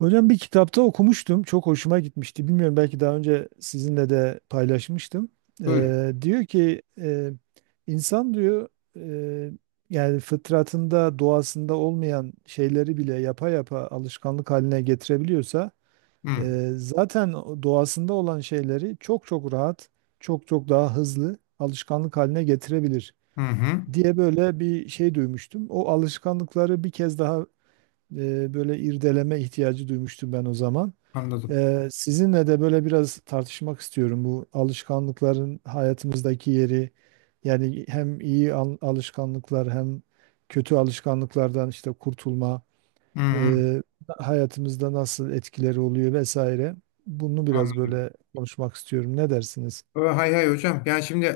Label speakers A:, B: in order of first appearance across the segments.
A: Hocam bir kitapta okumuştum. Çok hoşuma gitmişti. Bilmiyorum, belki daha önce sizinle de paylaşmıştım.
B: Buyurun.
A: Diyor ki insan diyor e, yani fıtratında, doğasında olmayan şeyleri bile yapa yapa alışkanlık haline getirebiliyorsa
B: Hı,
A: zaten o doğasında olan şeyleri çok çok rahat, çok çok daha hızlı alışkanlık haline getirebilir
B: hı, hı.
A: diye böyle bir şey duymuştum. O alışkanlıkları bir kez daha böyle irdeleme ihtiyacı duymuştum ben o zaman.
B: Anladım.
A: Sizinle de böyle biraz tartışmak istiyorum bu alışkanlıkların hayatımızdaki yeri. Yani hem iyi alışkanlıklar hem kötü alışkanlıklardan işte kurtulma,
B: Hı, hı.
A: e, hayatımızda nasıl etkileri oluyor vesaire. Bunu biraz
B: Anladım.
A: böyle konuşmak istiyorum. Ne dersiniz?
B: Hay hay hocam. Yani şimdi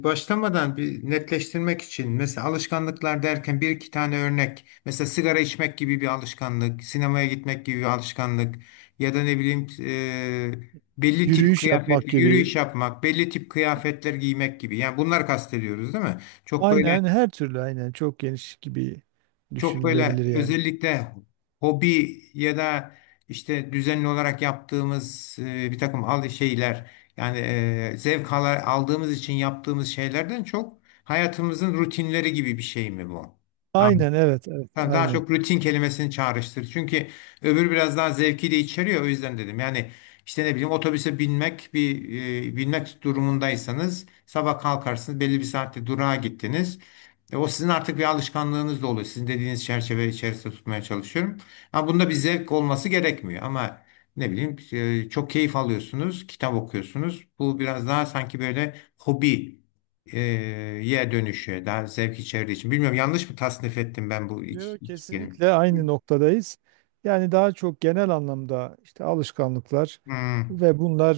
B: başlamadan bir netleştirmek için mesela alışkanlıklar derken bir iki tane örnek. Mesela sigara içmek gibi bir alışkanlık, sinemaya gitmek gibi bir alışkanlık ya da ne bileyim belli tip
A: Yürüyüş
B: kıyafet,
A: yapmak gibi.
B: yürüyüş yapmak, belli tip kıyafetler giymek gibi. Yani bunlar kastediyoruz değil mi? Çok böyle
A: Aynen, her türlü, aynen, çok geniş gibi
B: Çok böyle
A: düşünülebilir yani.
B: özellikle hobi ya da işte düzenli olarak yaptığımız bir takım al şeyler yani zevk ala- aldığımız için yaptığımız şeylerden çok hayatımızın rutinleri gibi bir şey mi bu?
A: Aynen, evet evet,
B: Ha, daha
A: aynen.
B: çok rutin kelimesini çağrıştır. Çünkü öbür biraz daha zevki de içeriyor. O yüzden dedim. Yani işte ne bileyim otobüse binmek bir binmek durumundaysanız sabah kalkarsınız belli bir saatte durağa gittiniz. E, o sizin artık bir alışkanlığınız da oluyor. Sizin dediğiniz çerçeve içerisinde tutmaya çalışıyorum. Ama bunda bir zevk olması gerekmiyor. Ama ne bileyim çok keyif alıyorsunuz, kitap okuyorsunuz. Bu biraz daha sanki böyle hobi e, ye dönüşü daha zevk içerdiği için. Bilmiyorum yanlış mı tasnif ettim ben bu
A: Yo,
B: iki, iki
A: kesinlikle
B: kelime?
A: aynı noktadayız. Yani daha çok genel anlamda işte alışkanlıklar
B: Hmm,
A: ve bunlar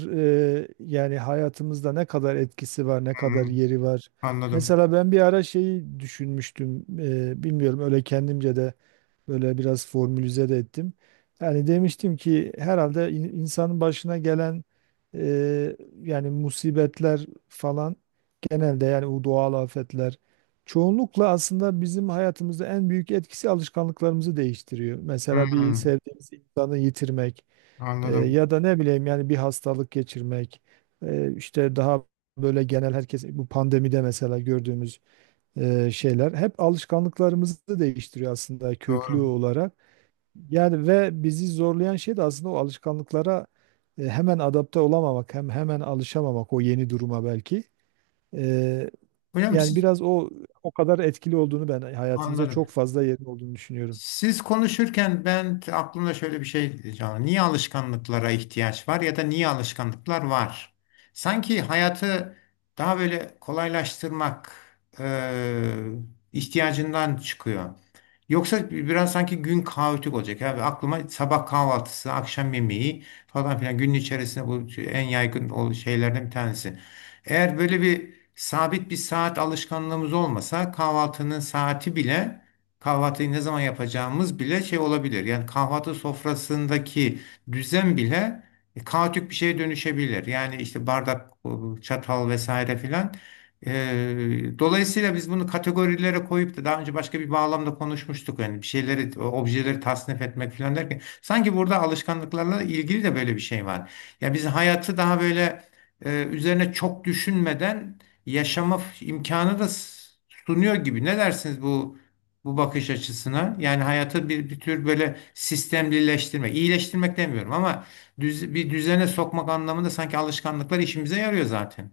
A: yani hayatımızda ne kadar etkisi var, ne kadar
B: hmm,
A: yeri var.
B: anladım.
A: Mesela ben bir ara şeyi düşünmüştüm, bilmiyorum, öyle kendimce de böyle biraz formülize de ettim. Yani demiştim ki herhalde insanın başına gelen e, yani musibetler falan, genelde yani bu doğal afetler, çoğunlukla aslında bizim hayatımızda en büyük etkisi alışkanlıklarımızı değiştiriyor. Mesela bir
B: Hmm,
A: sevdiğimiz insanı yitirmek,
B: anladım.
A: ya da ne bileyim yani bir hastalık geçirmek, işte daha böyle genel herkes bu pandemide mesela gördüğümüz şeyler hep alışkanlıklarımızı da değiştiriyor aslında köklü
B: Doğru.
A: olarak. Yani ve bizi zorlayan şey de aslında o alışkanlıklara hemen adapte olamamak, hemen alışamamak o yeni duruma belki. E,
B: Hocam
A: Yani
B: siz
A: biraz o kadar etkili olduğunu, ben hayatımıza
B: anladım.
A: çok fazla yerin olduğunu düşünüyorum.
B: Siz konuşurken ben aklımda şöyle bir şey canlı. Niye alışkanlıklara ihtiyaç var ya da niye alışkanlıklar var? Sanki hayatı daha böyle kolaylaştırmak e, ihtiyacından çıkıyor. Yoksa biraz sanki gün kaotik olacak. Abi aklıma sabah kahvaltısı, akşam yemeği falan filan günün içerisinde bu en yaygın şeylerden bir tanesi. Eğer böyle bir sabit bir saat alışkanlığımız olmasa kahvaltının saati bile kahvaltıyı ne zaman yapacağımız bile şey olabilir. Yani kahvaltı sofrasındaki düzen bile kaotik bir şeye dönüşebilir. Yani işte bardak, çatal vesaire filan. E, dolayısıyla biz bunu kategorilere koyup da daha önce başka bir bağlamda konuşmuştuk. Yani bir şeyleri, objeleri tasnif etmek filan derken sanki burada alışkanlıklarla ilgili de böyle bir şey var. Yani biz hayatı daha böyle üzerine çok düşünmeden yaşama imkanı da sunuyor gibi. Ne dersiniz bu bakış açısına. Yani hayatı bir, bir tür böyle sistemlileştirmek, iyileştirmek demiyorum ama bir düzene sokmak anlamında sanki alışkanlıklar işimize yarıyor zaten.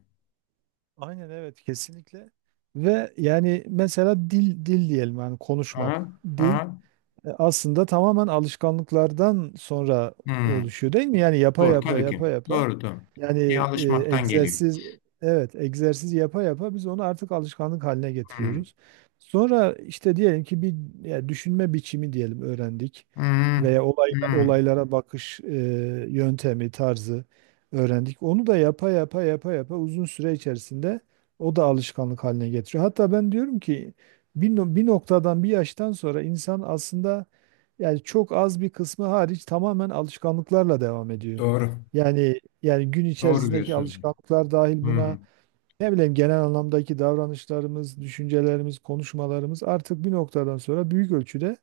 A: Aynen, evet, kesinlikle. Ve yani mesela dil diyelim, yani
B: Aha,
A: konuşmak. Dil
B: aha.
A: Aslında tamamen alışkanlıklardan sonra
B: Hmm.
A: oluşuyor değil mi? Yani yapa
B: Doğru
A: yapa
B: tabii
A: yapa
B: ki.
A: yapa,
B: Doğru.
A: yani
B: Bir şeye alışmaktan geliyor.
A: egzersiz, evet, egzersiz yapa yapa biz onu artık alışkanlık haline
B: Hmm.
A: getiriyoruz. Sonra işte diyelim ki bir, ya düşünme biçimi diyelim, öğrendik
B: Hmm.
A: veya
B: Hmm.
A: olaylara bakış yöntemi, tarzı öğrendik. Onu da yapa yapa yapa yapa uzun süre içerisinde o da alışkanlık haline getiriyor. Hatta ben diyorum ki bir, no- bir noktadan, bir yaştan sonra insan aslında yani çok az bir kısmı hariç tamamen alışkanlıklarla devam ediyor.
B: Doğru.
A: Yani gün
B: Doğru
A: içerisindeki
B: diyorsunuz.
A: alışkanlıklar dahil buna,
B: Hmm.
A: ne bileyim genel anlamdaki davranışlarımız, düşüncelerimiz, konuşmalarımız artık bir noktadan sonra büyük ölçüde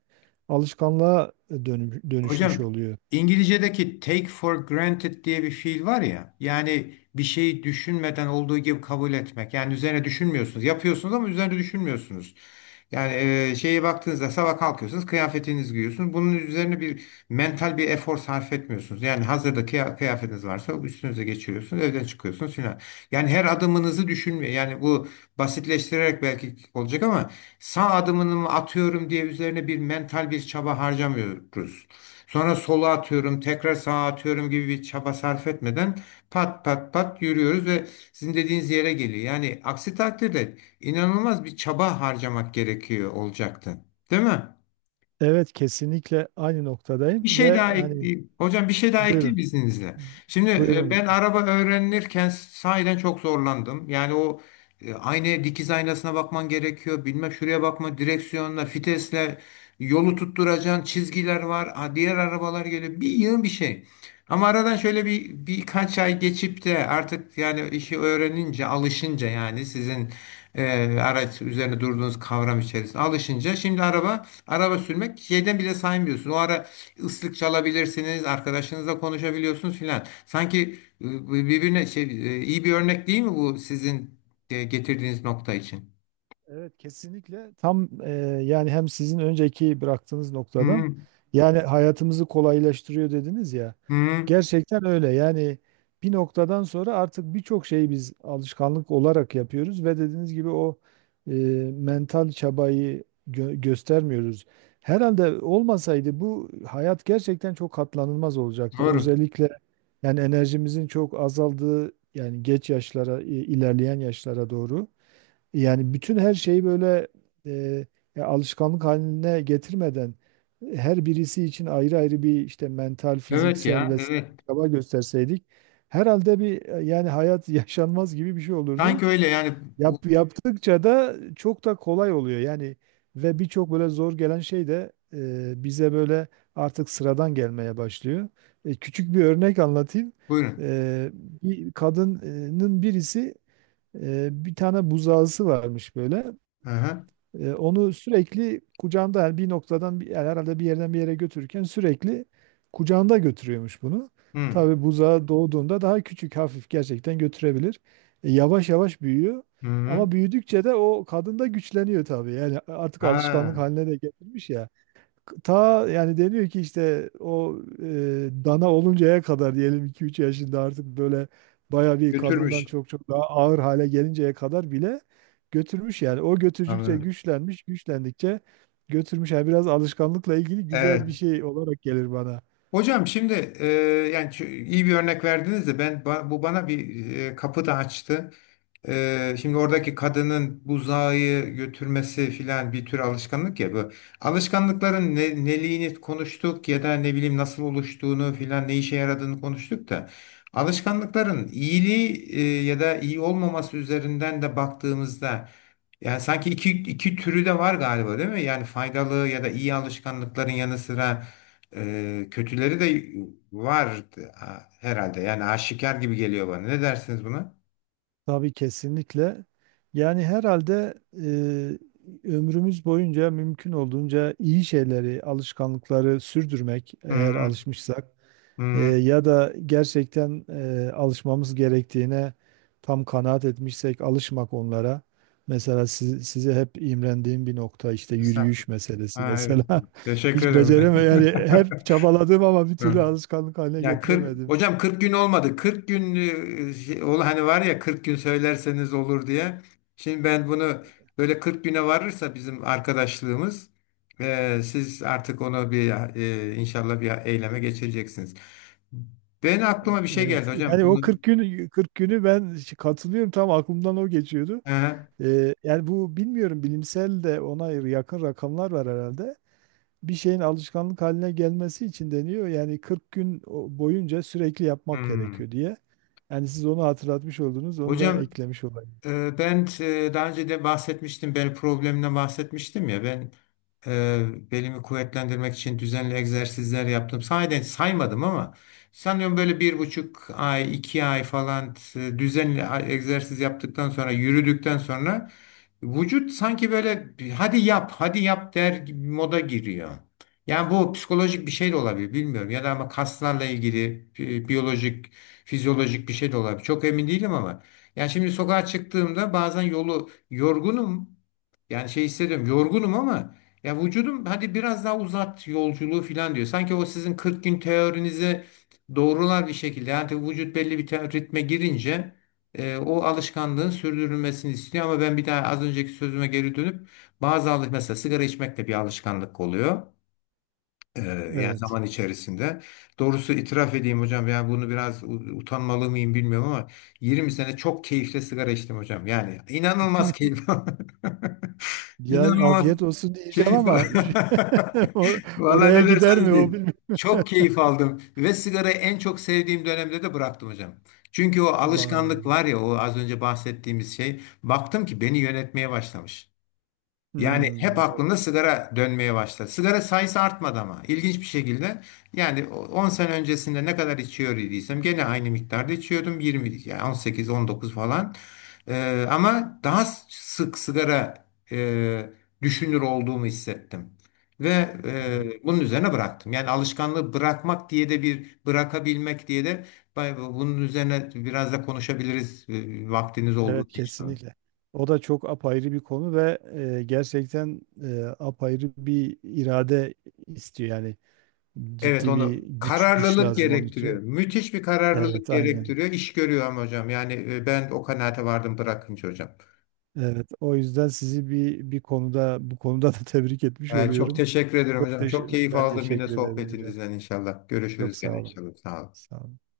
A: alışkanlığa dönüşmüş
B: Hocam
A: oluyor.
B: İngilizce'deki take for granted diye bir fiil var ya yani bir şeyi düşünmeden olduğu gibi kabul etmek yani üzerine düşünmüyorsunuz yapıyorsunuz ama üzerine düşünmüyorsunuz. Yani şeye baktığınızda sabah kalkıyorsunuz kıyafetinizi giyiyorsunuz bunun üzerine bir mental bir efor sarf etmiyorsunuz. Yani hazırda kıya- kıyafetiniz varsa üstünüze geçiriyorsunuz evden çıkıyorsunuz filan. Yani her adımınızı düşünmüyor yani bu basitleştirerek belki olacak ama sağ adımını mı atıyorum diye üzerine bir mental bir çaba harcamıyoruz. Sonra sola atıyorum, tekrar sağa atıyorum gibi bir çaba sarf etmeden pat pat pat yürüyoruz ve sizin dediğiniz yere geliyor. Yani aksi takdirde inanılmaz bir çaba harcamak gerekiyor olacaktı. Değil mi?
A: Evet, kesinlikle aynı noktadayım
B: Bir şey daha
A: ve hani
B: ekleyeyim. Hocam bir şey daha ekleyeyim
A: buyurun.
B: izninizle. Şimdi
A: Buyurun.
B: ben araba öğrenirken sahiden çok zorlandım. Yani o aynaya dikiz aynasına bakman gerekiyor. Bilmem şuraya bakma direksiyonla, fitesle yolu tutturacağın çizgiler var. Ha, diğer arabalar geliyor. Bir yığın bir şey. Ama aradan şöyle bir birkaç ay geçip de artık yani işi öğrenince, alışınca yani sizin araç üzerine durduğunuz kavram içerisinde alışınca şimdi araba sürmek şeyden bile saymıyorsun. O ara ıslık çalabilirsiniz, arkadaşınızla konuşabiliyorsunuz filan. Sanki birbirine iyi bir örnek değil mi bu sizin getirdiğiniz nokta için?
A: Evet, kesinlikle tam yani hem sizin önceki bıraktığınız
B: Hı
A: noktadan,
B: hı.
A: yani hayatımızı kolaylaştırıyor dediniz ya.
B: hı.
A: Gerçekten öyle yani, bir noktadan sonra artık birçok şeyi biz alışkanlık olarak yapıyoruz ve dediğiniz gibi o e, mental çabayı göstermiyoruz. Herhalde olmasaydı bu hayat gerçekten çok katlanılmaz olacaktı.
B: Doğru.
A: Özellikle yani enerjimizin çok azaldığı, yani geç yaşlara, ilerleyen yaşlara doğru. Yani bütün her şeyi böyle e, ya alışkanlık haline getirmeden her birisi için ayrı ayrı bir işte mental,
B: Evet
A: fiziksel
B: ya,
A: vesaire
B: evet.
A: çaba gösterseydik herhalde bir yani hayat yaşanmaz gibi bir şey olurdu.
B: Sanki öyle yani bu,
A: Yaptıkça da çok da kolay oluyor. Yani ve birçok böyle zor gelen şey de bize böyle artık sıradan gelmeye başlıyor. Küçük bir örnek anlatayım.
B: buyurun.
A: E, Bir kadının birisi, bir tane buzağısı varmış böyle.
B: Hı hı.
A: Onu sürekli kucağında, yani yani herhalde bir yerden bir yere götürürken sürekli kucağında götürüyormuş bunu.
B: Hı
A: Tabii buzağı doğduğunda daha küçük, hafif, gerçekten götürebilir. Yavaş yavaş büyüyor.
B: hı. hı.
A: Ama büyüdükçe de o kadın da güçleniyor tabii. Yani artık alışkanlık
B: Ha,
A: haline de getirmiş ya. Ta yani deniyor ki işte o dana oluncaya kadar, diyelim iki üç yaşında, artık böyle baya, bir kadından
B: götürmüş.
A: çok çok daha ağır hale gelinceye kadar bile götürmüş yani. O götürdükçe
B: Anladım.
A: güçlenmiş, güçlendikçe götürmüş. Yani biraz alışkanlıkla ilgili güzel bir
B: Evet.
A: şey olarak gelir bana.
B: Hocam şimdi e, yani iyi bir örnek verdiniz de ben bu bana bir kapı da açtı. E, şimdi oradaki kadının buzağı götürmesi filan bir tür alışkanlık ya bu. Alışkanlıkların ne, neliğini konuştuk ya da ne bileyim nasıl oluştuğunu filan ne işe yaradığını konuştuk da alışkanlıkların iyiliği ya da iyi olmaması üzerinden de baktığımızda yani sanki iki, iki türü de var galiba değil mi? Yani faydalı ya da iyi alışkanlıkların yanı sıra kötüleri de var ha, herhalde. Yani aşikar gibi geliyor bana. Ne dersiniz buna?
A: Tabii, kesinlikle. Yani herhalde ömrümüz boyunca mümkün olduğunca iyi şeyleri, alışkanlıkları sürdürmek,
B: Hı
A: eğer
B: hı.
A: alışmışsak.
B: Hı hı.
A: Ya da gerçekten alışmamız gerektiğine tam kanaat etmişsek alışmak onlara. Mesela size hep imrendiğim bir nokta işte yürüyüş
B: Estağfurullah.
A: meselesi
B: Ha, evet.
A: mesela.
B: Teşekkür
A: Hiç
B: ederim.
A: becereme, yani hep çabaladım ama bir türlü
B: Hı.
A: alışkanlık haline
B: Ya 40
A: getiremedim.
B: hocam 40 gün olmadı. 40 gün ol hani var ya 40 gün söylerseniz olur diye. Şimdi ben bunu böyle 40 güne varırsa bizim arkadaşlığımız siz artık onu bir inşallah bir eyleme geçireceksiniz. Ben aklıma bir şey geldi
A: Evet.
B: hocam.
A: Yani o 40 40 günü ben katılıyorum, tam aklımdan o geçiyordu.
B: Hı hı.
A: Yani bu bilmiyorum, bilimsel de ona yakın rakamlar var herhalde, bir şeyin alışkanlık haline gelmesi için deniyor. Yani 40 gün boyunca sürekli yapmak
B: Hmm.
A: gerekiyor diye. Yani siz onu hatırlatmış oldunuz, onu da
B: Hocam
A: eklemiş olayım.
B: ben daha önce de bahsetmiştim, benim problemimden bahsetmiştim ya ben belimi kuvvetlendirmek için düzenli egzersizler yaptım. Sahiden saymadım ama sanıyorum böyle bir buçuk ay, iki ay falan düzenli egzersiz yaptıktan sonra, yürüdükten sonra vücut sanki böyle bir, hadi yap, hadi yap der gibi moda giriyor. Yani bu psikolojik bir şey de olabilir bilmiyorum ya da ama kaslarla ilgili biyolojik, fizyolojik bir şey de olabilir. Çok emin değilim ama. Yani şimdi sokağa çıktığımda bazen yolu yorgunum. Yani şey hissediyorum yorgunum ama ya vücudum hadi biraz daha uzat yolculuğu falan diyor. Sanki o sizin 40 gün teorinize doğrular bir şekilde. Yani tabii vücut belli bir ritme girince o alışkanlığın sürdürülmesini istiyor. Ama ben bir daha az önceki sözüme geri dönüp bazı alış mesela sigara içmek de bir alışkanlık oluyor. Ee, yani
A: Evet.
B: zaman içerisinde. Doğrusu itiraf edeyim hocam yani bunu biraz utanmalı mıyım bilmiyorum ama 20 sene çok keyifle sigara içtim hocam. Yani inanılmaz keyif.
A: Yani
B: İnanılmaz
A: afiyet olsun diyeceğim
B: keyif.
A: ama o-
B: Vallahi
A: oraya
B: ne
A: gider
B: derseniz
A: mi o,
B: deyin.
A: bilmiyorum.
B: Çok keyif aldım ve sigarayı en çok sevdiğim dönemde de bıraktım hocam. Çünkü o
A: Vay
B: alışkanlık
A: be.
B: var ya o az önce bahsettiğimiz şey baktım ki beni yönetmeye başlamış. Yani
A: Hmm,
B: hep aklımda sigara dönmeye başladı. Sigara sayısı artmadı ama ilginç bir şekilde yani 10 sene öncesinde ne kadar içiyor idiysem gene aynı miktarda içiyordum 20 yani 18 19 falan. Ama daha sık sigara e, düşünür olduğumu hissettim. Ve bunun üzerine bıraktım. Yani alışkanlığı bırakmak diye de bir bırakabilmek diye de bunun üzerine biraz da konuşabiliriz vaktiniz
A: evet,
B: olduğu için.
A: kesinlikle. O da çok apayrı bir konu ve gerçekten apayrı bir irade istiyor, yani
B: Evet
A: ciddi
B: onu
A: bir güç
B: kararlılık
A: lazım onun
B: gerektiriyor.
A: için.
B: Müthiş bir kararlılık
A: Evet, aynen.
B: gerektiriyor. İş görüyor ama hocam. Yani ben o kanaate vardım bırakınca hocam.
A: Evet, o yüzden sizi bir konuda, bu konuda da tebrik etmiş
B: E, çok
A: oluyorum.
B: teşekkür ederim
A: Çok
B: hocam. Çok
A: teşekkür,
B: keyif
A: ben
B: aldım yine
A: teşekkür ederim hocam.
B: sohbetinizden inşallah.
A: Çok
B: Görüşürüz
A: sağ
B: gene
A: olun.
B: inşallah. Sağ olun.
A: Sağ olun.